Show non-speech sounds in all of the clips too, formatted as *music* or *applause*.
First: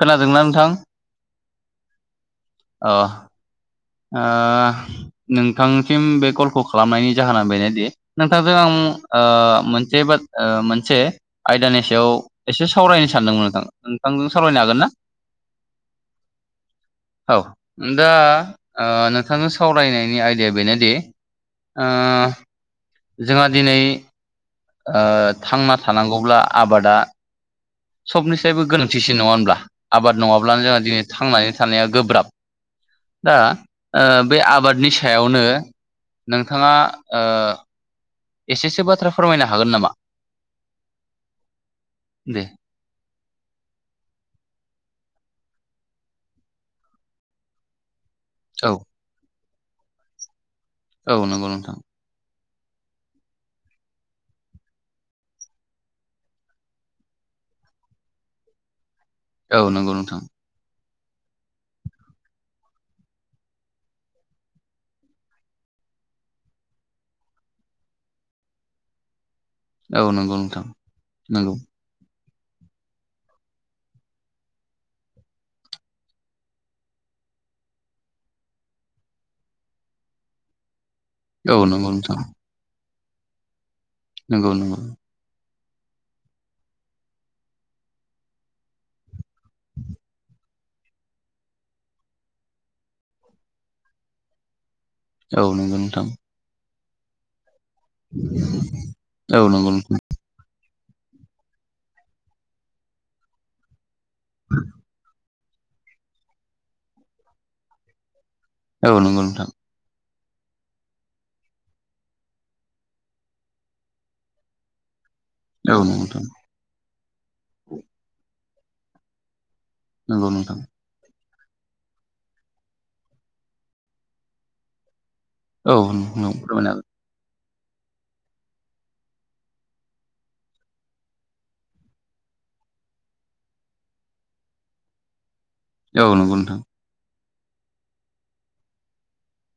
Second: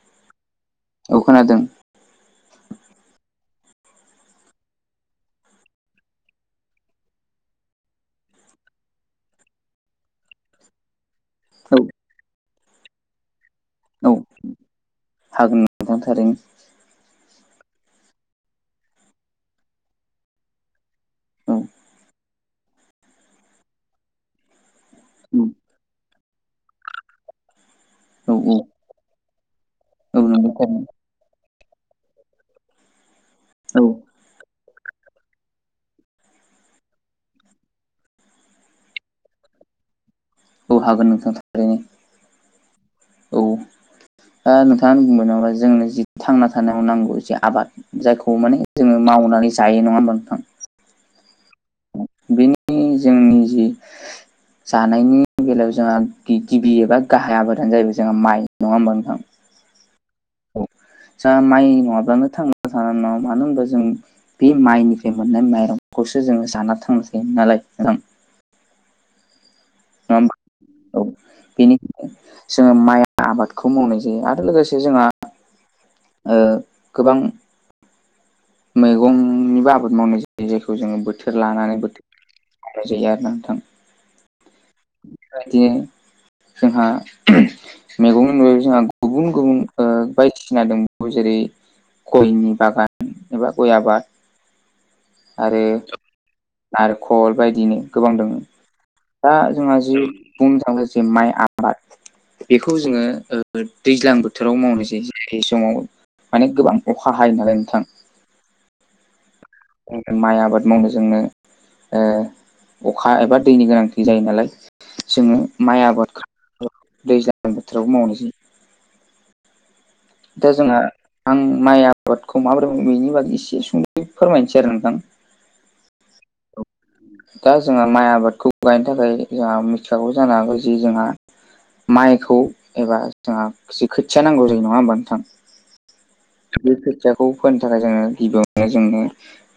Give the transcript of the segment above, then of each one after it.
खोनादोंना नोंथां? औ खोनादों। अ। ओ नोंथांसिम बे कलखौ खालामनायनि जाहोना बेनोदि नोंथांजों आं ओ मोनसे बा मोनसे औ आयदानि सायाव एसे सावरायनो सानदोंमोन नोंथां। औ नोंथांजों सावरायनो हागोन ना हागोन नोंथां थारैनो औ दा ओ नोंथांनो सावरायनायनि आयदाया बेनोदि औ ओ जोंहा दिनै थांना थानांगौब्ला आबादा औ सबनिसायबो गोनांथिसिन नङा होनब्ला औ आबाद नंगौ नङाब्लानो जोंहा थारैनो दिनै थांनानै थानाया गोब्राब। दा औ ओ बे आबादनि सायावनो नोंथाङा ओ एसेसो बाथ्रा फोरमायनो हागोन नामा? औ हागोन नोंथां थारैनो। दे औ दा नोंथाङा बुंबाय *unintelligible* जोंनो जि थांना थानायाव नांगौ ज आबाद जायखौ माने औ जोङो मावनानै जायो नङाा नोंथां? औ नंगौ नोंथां। ओ जोंनि जि जानायनि बेलायाव जोंहा गिबि एबा गाहाय आबादानो जाहैबाय जोंहा माइ नङा होमबा नोंथां? औ नंगौ नोंथां। औ जोंहा माइ नङाब्लानो थांना थांनो हानय नङा मानो होनबा जों बे माइनिफ्राय मोननाय माइरंखौसो जोङो जाना थां थायो नालाय नोंथां। औ होमबा नंगौ नोंथां औ नोंगौ बेनि जोङो माइ आबादखौ मावनाय जायो आरो लोगोसे जोंहा ओ गोबां मैगंनिबो आबाद मावनाय जायो जायखौ जोङो बोथोर औ लानानै नंगौ बोथोर नोंथां मावनाय जायो आरो ना नोंथां। नोंगौ नोंगौ। बेबायदि जोंहा मेगंनि नुयो जोंहा गुबुन गुबुन ओ बायदिसिना दंबो जेरै गयनि बागान एबा गय आबाद औ आरो नंगौ नोंथां नारेखल बायदिनो गोबां दोङो दा औ नंगौ जोंहा जि नोंथां बुंनो थाङोब जे माइ आबाद बेखौ जोङो दैज्लां बोथोराव मावनाय जायो। बे समाव माने गोबां अखा हायो नालाय नोंथां औ नोंगौ नोंथां। जों माइ आबाद मावनो जोंनो ओ अखा एबा दैनि गोनांथि जायो नालाय जोङो औ माइ नंगौ नोंथां आबाद दैज्लां बोथोरावबो मावनाय जायो। नंगौ दा नोंथां जोंहा आं माइ आबादखौ माबोरै बेनि बागै एसे सुंद फोरमायनोसै आरो नोंथां। औ फोरमायनो हागोन। दा जोंहा माइ आबादखौ गायनो थाखाय जोंहा मिथिखागौ जानो हागौ जि जोंहा माइखौ एबा जोंहा खोथिया नांगौ जायो नङा होमबा नोंथां? औ नंगौ नोंथां। बे खोथियाखौ फोनो थाखाय जोङो गिबियावनो जोंनो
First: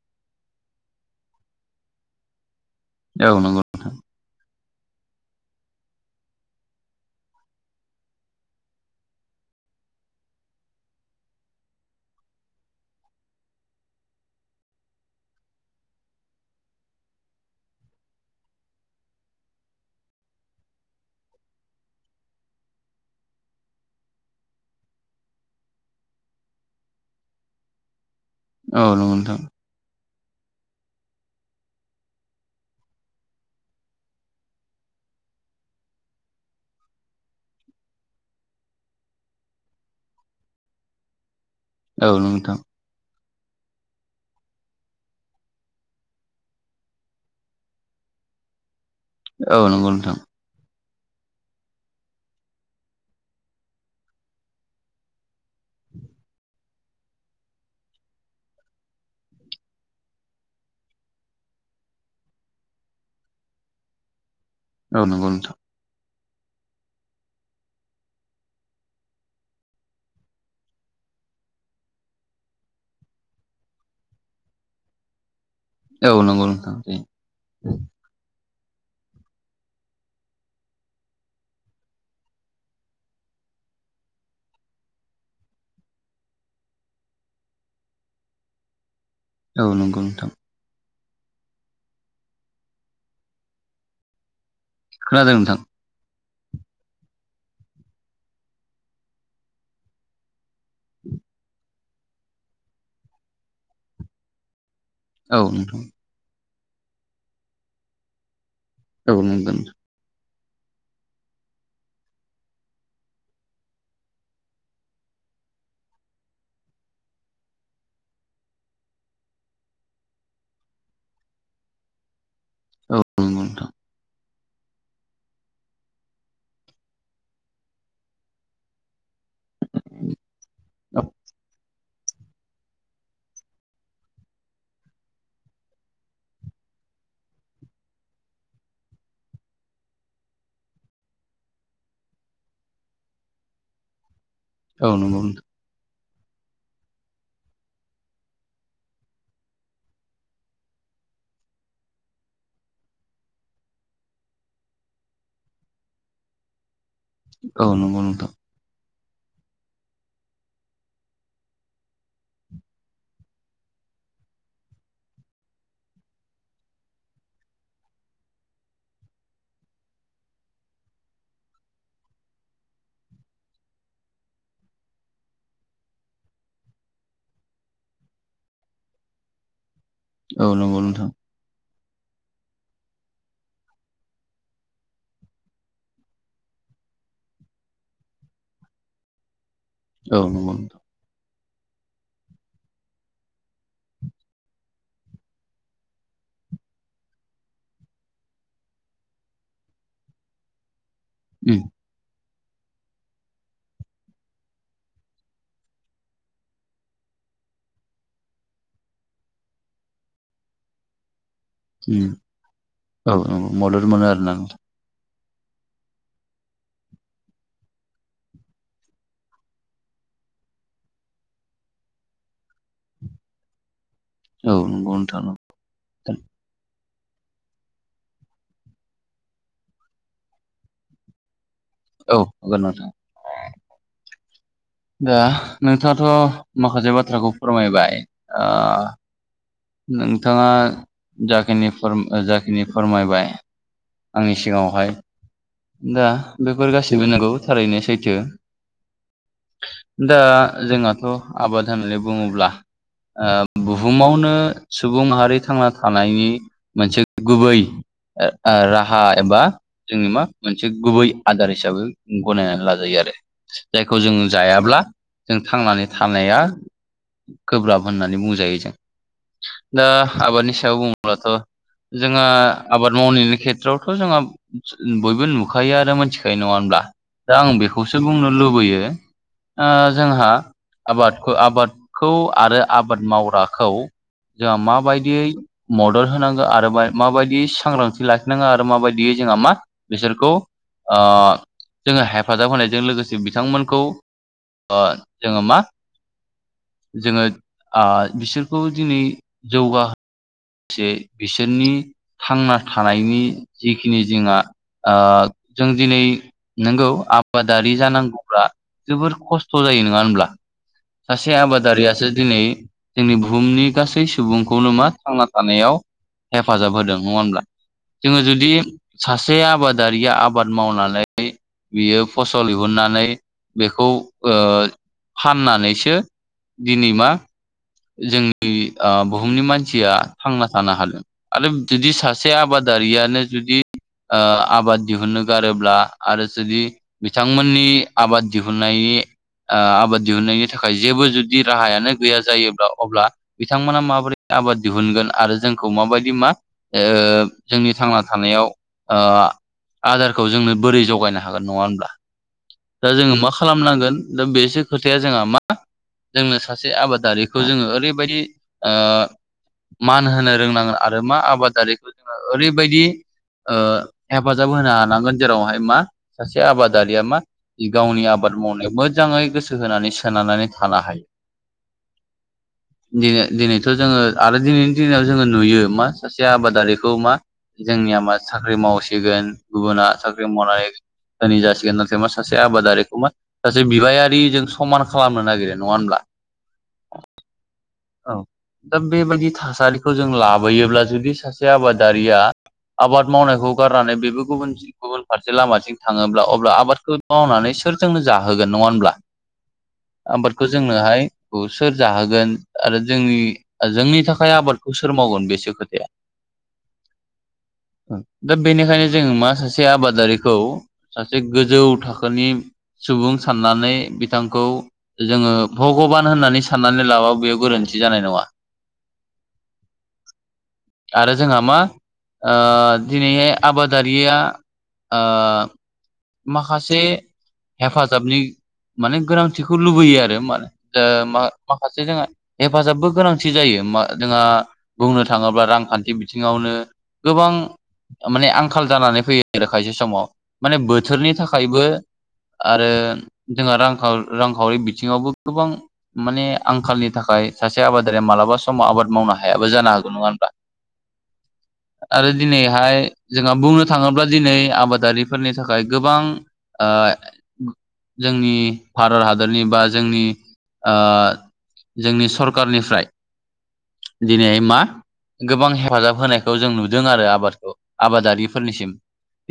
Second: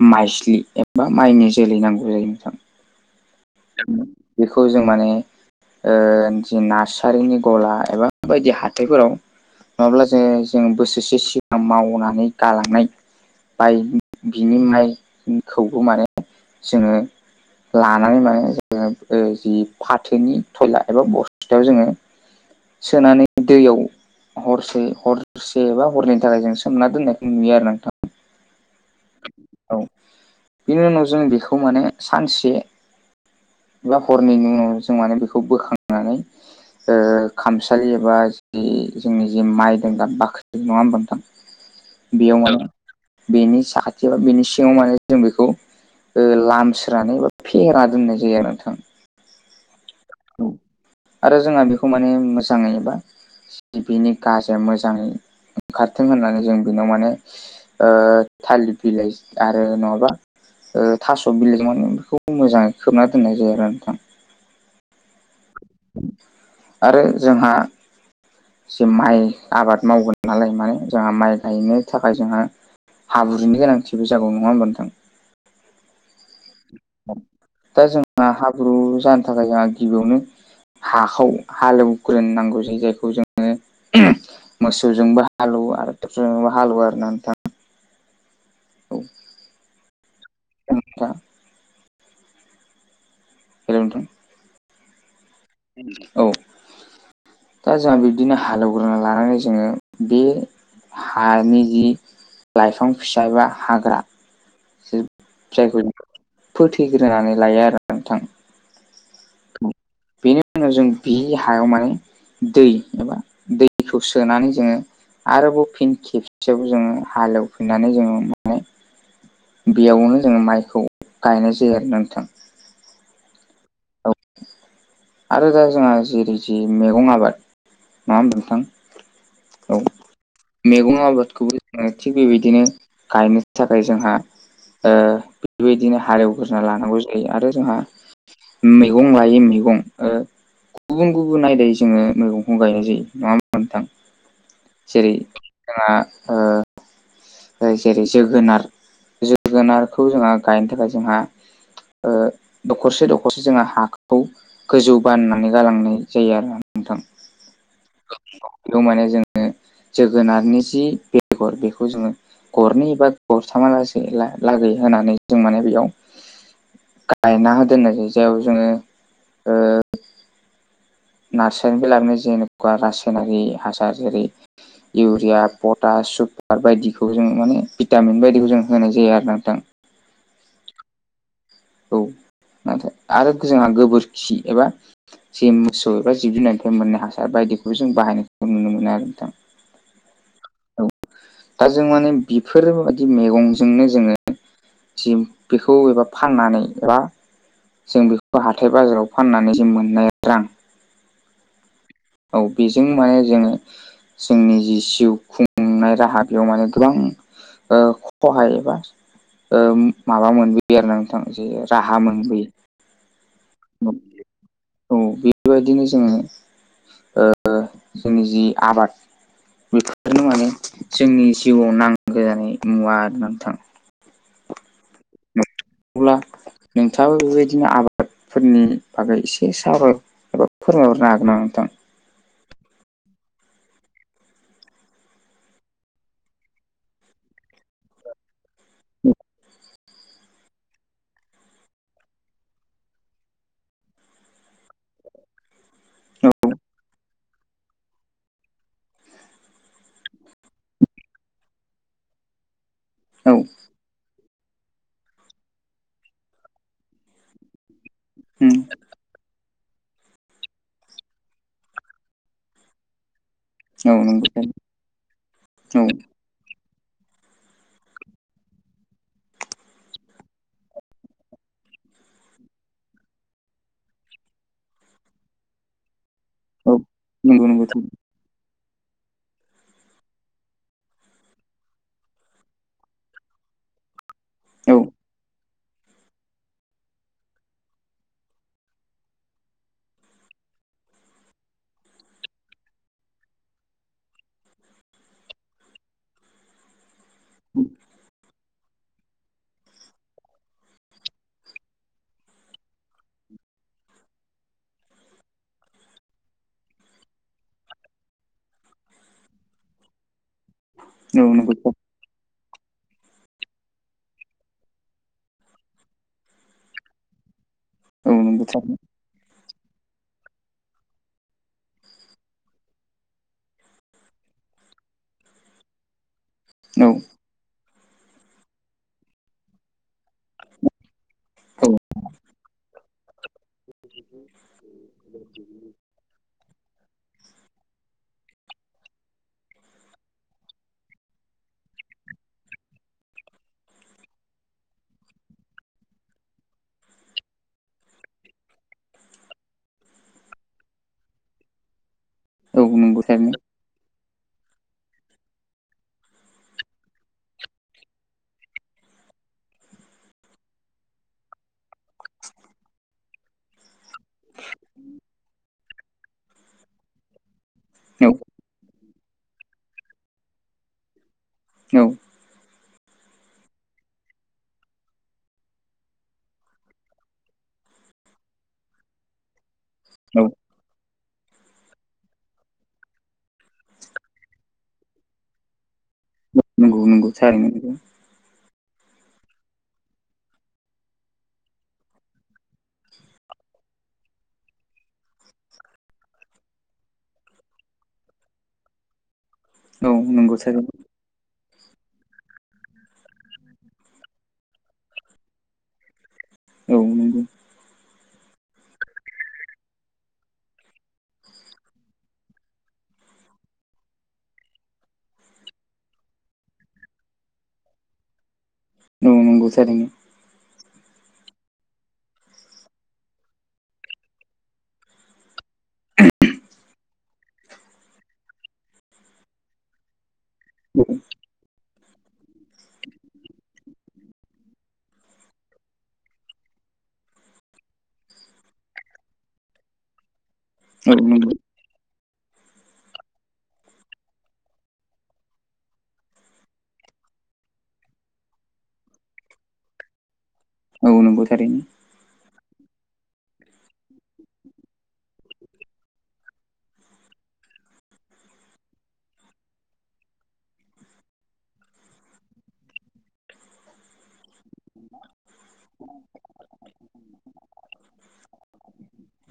माइज्लि एबा माइनि जोलै नांगौ जायो नोंथां। औ नंगौ। बेखौ जों माने ओ जि नारसारिनि गला एबा बायदि हाथाइफोराव नङाब्ला जों जों बोसोरसे सिगां मावनानै गालांनाय माइ बिनि माइखौबो माने जोङो लानानै माने जि फाथोनि थयला एबा बस्थायाव जोङो सोनानै दैयाव हरसे हरसेबा हरनैनि थाखाय जों सोमना दोननायखौ नुयो आरो नोंथां। औ नंगौ नोंथां। औ बेनि उनाव जों बेखौ माने सानसे एबा हरनैनि उनाव जों माने बेखौ बोखांनानै ओ खामसालि एबा जि जोंनि जे माइ दोनग्रा बाख्रि नङा होनबा नोंथां? औ बेयाव नंगौ नोंथां माने बेनि साखाथियाव बेनि सिङाव माने जों बेखौ लामस्रानै फेहेरना दोननाय जायो आरो नोंथां। औ नंगौ नोंथां। औ आरो जोंहा बेखौ माने मोजाङै एबा बिनि गाजाया मोजांङै ओंखारथों होननानै जों बेनाव माने ओ थालिर बिलाइ आरो नङाबा ओ थास' बिलाइजों माने बेखौ मोजाङै खोबना दोननाय जायो आरो नोंथां। औ नंगौ नोंथां। आरो जोंहा जे माइ आबाद मावगोन नालाय माने जोंहा माइ गायनो थाखाय जोंहा हाब्रुनि गोनांथिबो जागौ नङा होमबा नोंथां। औ नंगौ। नोंथां दा जोंना हाब्रु जानो थाखाय जोंहा गिबियावनो हाखौ हालेवग्रोनोनांगौ जायो। जायखौ जोङो मोसौजोंबो हालौवो आरो ट्रेक्टरजोंबो हालौवो आरोना नोंथां। औ नंगौ नोंथां। औ नोंथां हेल' नोंथां? खोनादों नोंथां। औ दा जोंहा बिब्दिनो हालेवग्रोना लानानै जोङो बे हानि जि लाइफां फिसा एबा हाग्रा औ नोंथां जायखौ फोथैग्रोनानै लायो आरो नोंथां। औ नंगौ नोंथां। बेनि उनाव जों बि हायाव माने दै एबा दैखौ सोनानै जोङो आरोबाव फिन खेबसेयाव जोङो हालेवफिननानै जोङो माने बेयावनो जोङो माइखौ गायनाय जायो आरोना नोंथां। औ नंगौ नोंथां। औ आरो दा जोंहा जेरै जे मैगं आबाद नङा होमबा नोंथां औ मैगं आबादखौबो जोंहा थिग बेबायदिनो गायनो थाखाय जोंहा ओ बेबायदिनो हालेवग्रोना लानांगौ जायो आरो जोंहा मैगं लायो मैगं ओ गुबुन गुबुन आयदायै जोङो मैगंखौ गायनाय जायो नङा होमबा नोंथां औ जेरै नंगौ नोंथां जोंहा ओ जेरै जोगोनार जोगोनारखौ जोंहा गायनो थाखाय जोंहा ओ दखरसे दखरसे जोङो हाखौ गोजौ बाननानै गालांनाय जायो आरो नोंथां औ नंगौ नोंथां बेयाव माने जोङो जोगोनारनि जि बेगर बेखौ जोङो गरनै एबा गरथामा लासै लागै होनानै जों माने बेयाव गायना दोननायनि सायाव जोङो नार्सारिनिफ्राय लानानै जेनेखा रासायनारि हासार जेरै इउरिया पटास सुगार बायदिखौ जों माने भिटामिन बायदिखौ जों होनाय जायो आरोना नोंथां औ नंगौ नोंथां औ *inaudible* नाथाय आरो जोंहा गोबोरखि एबा जे मोसौ एबा जिब जुननिफ्राय मोननाय हासार बायदिखौबो जों बाहायनायखौ नुनो मोनो आरो नोंथां औ नंगौ दा जों माने बेफोरबायाददि मैगंजोंनो जोङो जि बेखौ एबा फाननानै एबा जों बेखौ हाथाय बाजाराव फाननानै जों मोननाय रां उम औ बेजों माने जोङो जोंनि जि जिउ खुंनाय राहा बेयाव माने गोबां खहाय एबा माबा मोनबोयो आरो ना नोंथाङा जे राहा उम मोनबोयो औ औ मदद मोनो आरो ना नोंथां औ बेबायदिनो जोङो ओ जोंनि जि आबाद बेफोरनो माने जोंनि जिउआव नांगौ जानाय मुवा होननानै थाङो औ नंगौ नोंथां अब्ला नोंथाङाबो बेबायदिनो आबादफोरनि बागै एसे सावरायनो बा फोरमायहरनो हागोन ना नोंथां औ हागोन नोंथां दा नोंथाङाथ' माखासे बाथ्राखौ फोरमायबाय ओ *unintelligible* नोंथाङा जाखिनि जाखिनि फोरमायबाय आंनि सिगाङावहाय दा बेफोर गासैबो नंगौ थारैनो सैथो दा जोंहाथ' आबाद होननानै बुङोब्ला ओ बुहुमावनो सुबुं माहारि थांना थानायनि मोनसे गुबै ओ राह हा एबा जोंनि मा मोनसे गुबै आदार हिसाबै गनायनानै लाजायो आरो जायखौ जों नोंथां? जायाब्ला जों औ थांनानै थानाया गोब्राब होननानै बुंजायो जों दा आबादनि सायाव बुङोब्लाथ' जोङो आबाद मावनायनि खेथ्रआवथ' जोंहा बयबो नुखायो आरो मोनथिखायो नङा औ नंगौ औ होनब्ला दा नंगौ आं नंगौ बेखौसो बुंनो लुबैयो जोंहा आबादखौ आबादखौ आरो आबाद मावग्राखौ जोंहा औ माबायदियै मदद होनांगो आरो माबायदि सांग्रांथि लाखिनांगो आरो माबायदि जोंहा मा बिसोरखौ जोङो हेफाजाब होनायजों लोगोसे बिथांमोनखौ। जोङो मा जोङो बिसोरखौ दिनै जौगा। एसे बिसोरनि थांना थानायनि जिखिनि जोंहा। जों दिनै नोंगौ आबादारि जानांगौब्ला जोबोर खस्थ' जायो नङा होनब्ला औ सासे नंगौ आबादारियासो दिनै जोंनि बुहुमनि गासै सुबुंखौनो मा थांना। थानायाव हेफाजाब होदों नङा होमब्ला औ जोङो नंगौ जुदि थारैनो सासे आबादारिया आबाद मावनानै। बियो फसल दिहुननानै बेखौ फाननानैसो। दिनिमा जोंनि बुहुमनि मानसिया थांना थानो हादों आरो औ जुदि सासे आबाद दारियानो जुदि आबाद दिहुनो गारोब्ला आरो जुदि बिथांमोननि आबाद दिहुननाय। आबाद दिहुननायनि थाखाय जेबो जुदि राहायानो गैया जायो। अब्ला बिथांमोना माबोरै आबाद दिहुनगोन आरो जोंखौ माबायदि मा जोंनि थांना थानायाव आदारखौ जोंनो बोरै जगायनो हागोन नङा होनोमब्ला। औ दा नंगौ जोङो मा थारैनो खालामनांगोन दा बेसो खोथाया जोंहा मा जोंनो सासे आबादारिखौ जोङो ओरैबायदि ओ मान होनो रोंनांगोन आरो मा आबादारिखौ जोङो ओरैबायदि ओ हेफाजाब होनो हानांगोन जेरावहाय मा सासे आबादारिया मा गावनि औ आबाद मावनायाव मोजाङै गोसो होनानै सोननानै थानो हाय। औ *inaudible* दिनै दिनैथ' जोङो आरो दिनैनि दिनाव जोङो नुयो मा सासे आबादारिखौ मा। जोंनिया मा साख्रि मावसिगोन गुबुना औ साख्रि मावनानै दिनि जासिगोन नाथाय मा सासे आबादारिखौमा सासे बिबायारिजों समान खालामनो नागिरो नङा होनब्ला नोंगौ नोंगौ थारैनो नंगौ। औ दा बेबायदि थासारिखौ जों लाबोयोब्ला जुदि सासे आबादारिया आबाद मावनायखौ गारनानै बेबो गुबुन गुबुन फारसे लामाथिं थाङोब्ला अब्ला आबादखौ मावनानै सोरजोंनो जाहोगोन नङा होनब्ला औ नंगौ आबादखौ थारैनो जोंनोहाय सोर जाहोगोन आरो जोंनि जोंनि थाखाय आबादखौ सोर मावगोन बेसो खोथाया। औ नंगौ दा बेनिखायनो जोङो मा सासे आबादारिखौ सासे गोजौ थाखोनि सुबुं साननानै बिथांखौ जोङो भगबान होननानै साननानै लाबा बेयाव। गोरोन्थि जानाय नङा। नोंगौ थारैनो। आरो जोंहा मा ओ दिनैहाय आबादारिया। ओ माखासे हेफाजाबनि माने गोनांथिखौ लुबैयो आरो मा ओ माखासे जोंहा हेफाजाबबो गोनांथि जायो जोंहा बुंनो थाङोब्ला रांखान्थि बिथिङावनो गोबां माने आंखाल जानानै फैयो आरो खायसे समाव माने औ बोथोरनि नंगौ थाखायबो। आरो जोंहा रां रांखावरि बिथिङावबो गोबां। माने आंखालनि थाखाय सासे आबादारिया मालाबा समाव आबाद मावनो हायाबो जानो हागौ नङा होनब्ला। औ नंगौ थारैनो। आरो दिनैहाय जोंहा बुंनो थाङोब्ला दिनै आबादारिफोरनि थाखा थाखाय गोबां ओ जोंनि भारत हादरनि बा जोंनि ओ जोंनि सरखारनिफ्राय दिनै मा गोबां हेफाजाब होनायखौ जों नुदों आरो आबादखौ आबादारिफोरनिसिम।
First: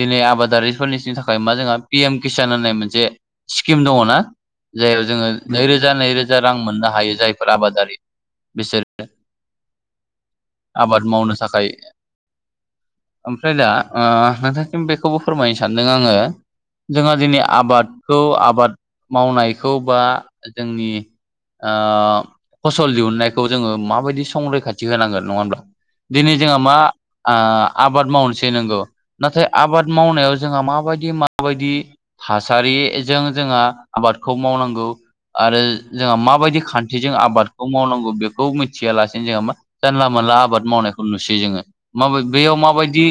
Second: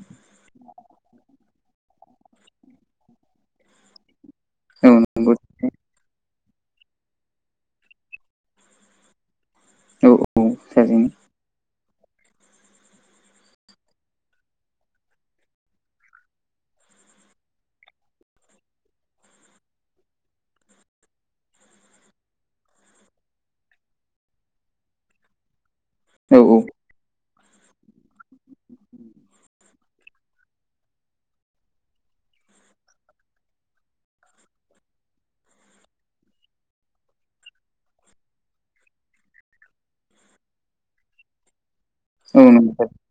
दिनै आबादारिफोरनि थाखाय मा जोंहा पि एम किसान होननाय मोनसे स्किम दङ ना? औ जायाव जोङो नंगौ नैरोजा नैरोजा रां मोननो हायो जायफोर आबादारि बिसोरो। औ आबाद थारैनो मावनो थाखाय। ओमफ्राय दा ओ नोंथांसिम बेखौबो फोरमायनो सानदों आङो जोंहा दिनै आबादखौ आबाद मावनायखौ बा जोंनि ओ फसल दिहुननायखौ जोङो माबायदि संरैखाथि होनांगोन नङा होमब्ला? दिनै औ जोंहा मा ओ आबाद मावनोसै नंगौ नाथाय आबाद मावनायाव जोंहा माबादि माबादि थासारिजों जोंहा आबादखौ मावनांगौ। आरो जोंहा माबायदि खान्थिजों आबादखौ मावनांगौ बेखौ मिथियालासेनो मा जानला मोनला आबाद मावनायखौ नुसै जोङो। माबा औ बेयाव नंगौ माबायदि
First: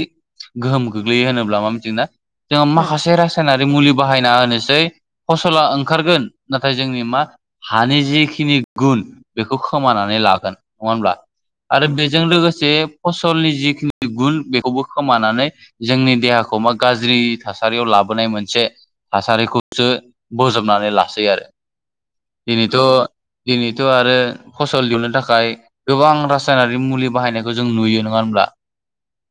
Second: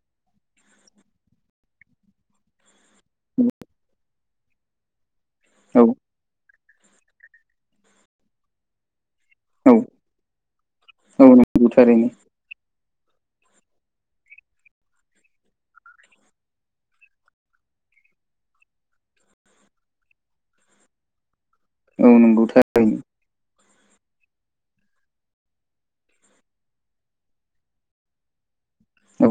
गोहोम गोग्लैयो होनोब्ला मा मिथिगोना? जोङो माखासे रासायनारि मुलि बाहायना होनोसै फसला औ ओंखारगोन नाथाय जोंनि मा हानि जिखिनि गुन बेखौ खोमानानै लागोन। नङा हब्ला औ नंगौ आरो थारैनो बेजों लोगोसे फसलनि जिखिनि गुन बेखौबो खोमानानै जोंनि देहाखौ मा गाज्रि थासारियाव लाबोनाय मोनसे थासारिखौसो बजबनानै लासै आरो औ नंगौ थारैनो दिनैथ' दिनैथ' आरो फसल दिहुननो थाखाय गोबां रासायनारि मुलि बाहायनायखौ जों नुयो नङा होमब्ला? औ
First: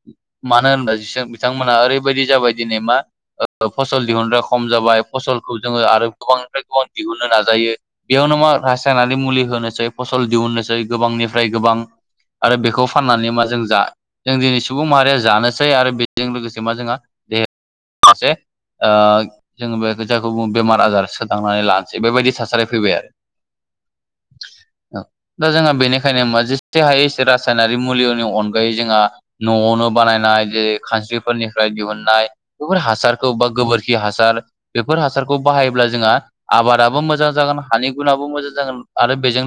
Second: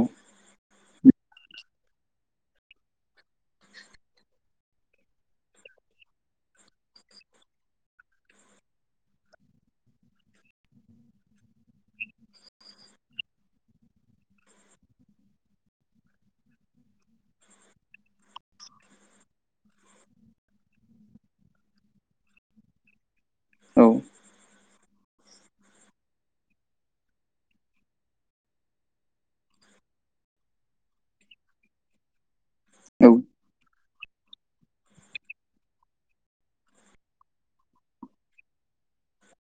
मानो होनब्ला बिथांमोनहा ओरैबायदि जाबाय दिनै मा *inaudible* फसल दिहुनग्रा खम जाबाय फसलखौ जोङो आरो गोबांनिफ्राय गोबां दिहुनो नाजायो बेयावनो मा रासायनारि मुलि होनोसै फसल दिहुननोसै गोबांनिफ्राय गोबां आरो बेखौ फाननानै मा जों जा जों दिनै सुबुं माहारिया जानोसै आरो बेजों लोगोसे मा जोंहा दे *inaudible* ओ जोंबो जायखौ बुङो बेमार आजार सोदांनानै लानोसै बेबायदि थासारि फैबाय आरो। औ। *inaudible* दा जोंहा बेनिखायनो जेसे हायो एसे रासायनारि मुलिनि अनगायै जोंहा नआवनो बानायनाय जेरै खानस्रिफोरनिफ्राय दिहुन नाय बेफोर औ हासारखौ बा गोबोरखि हासार बेफोर हासारखौ बाहायोब्ला जोंहा आबादाबो मोजां जागोन हानि गुुनाबो मोजां जागोन आरो बेजों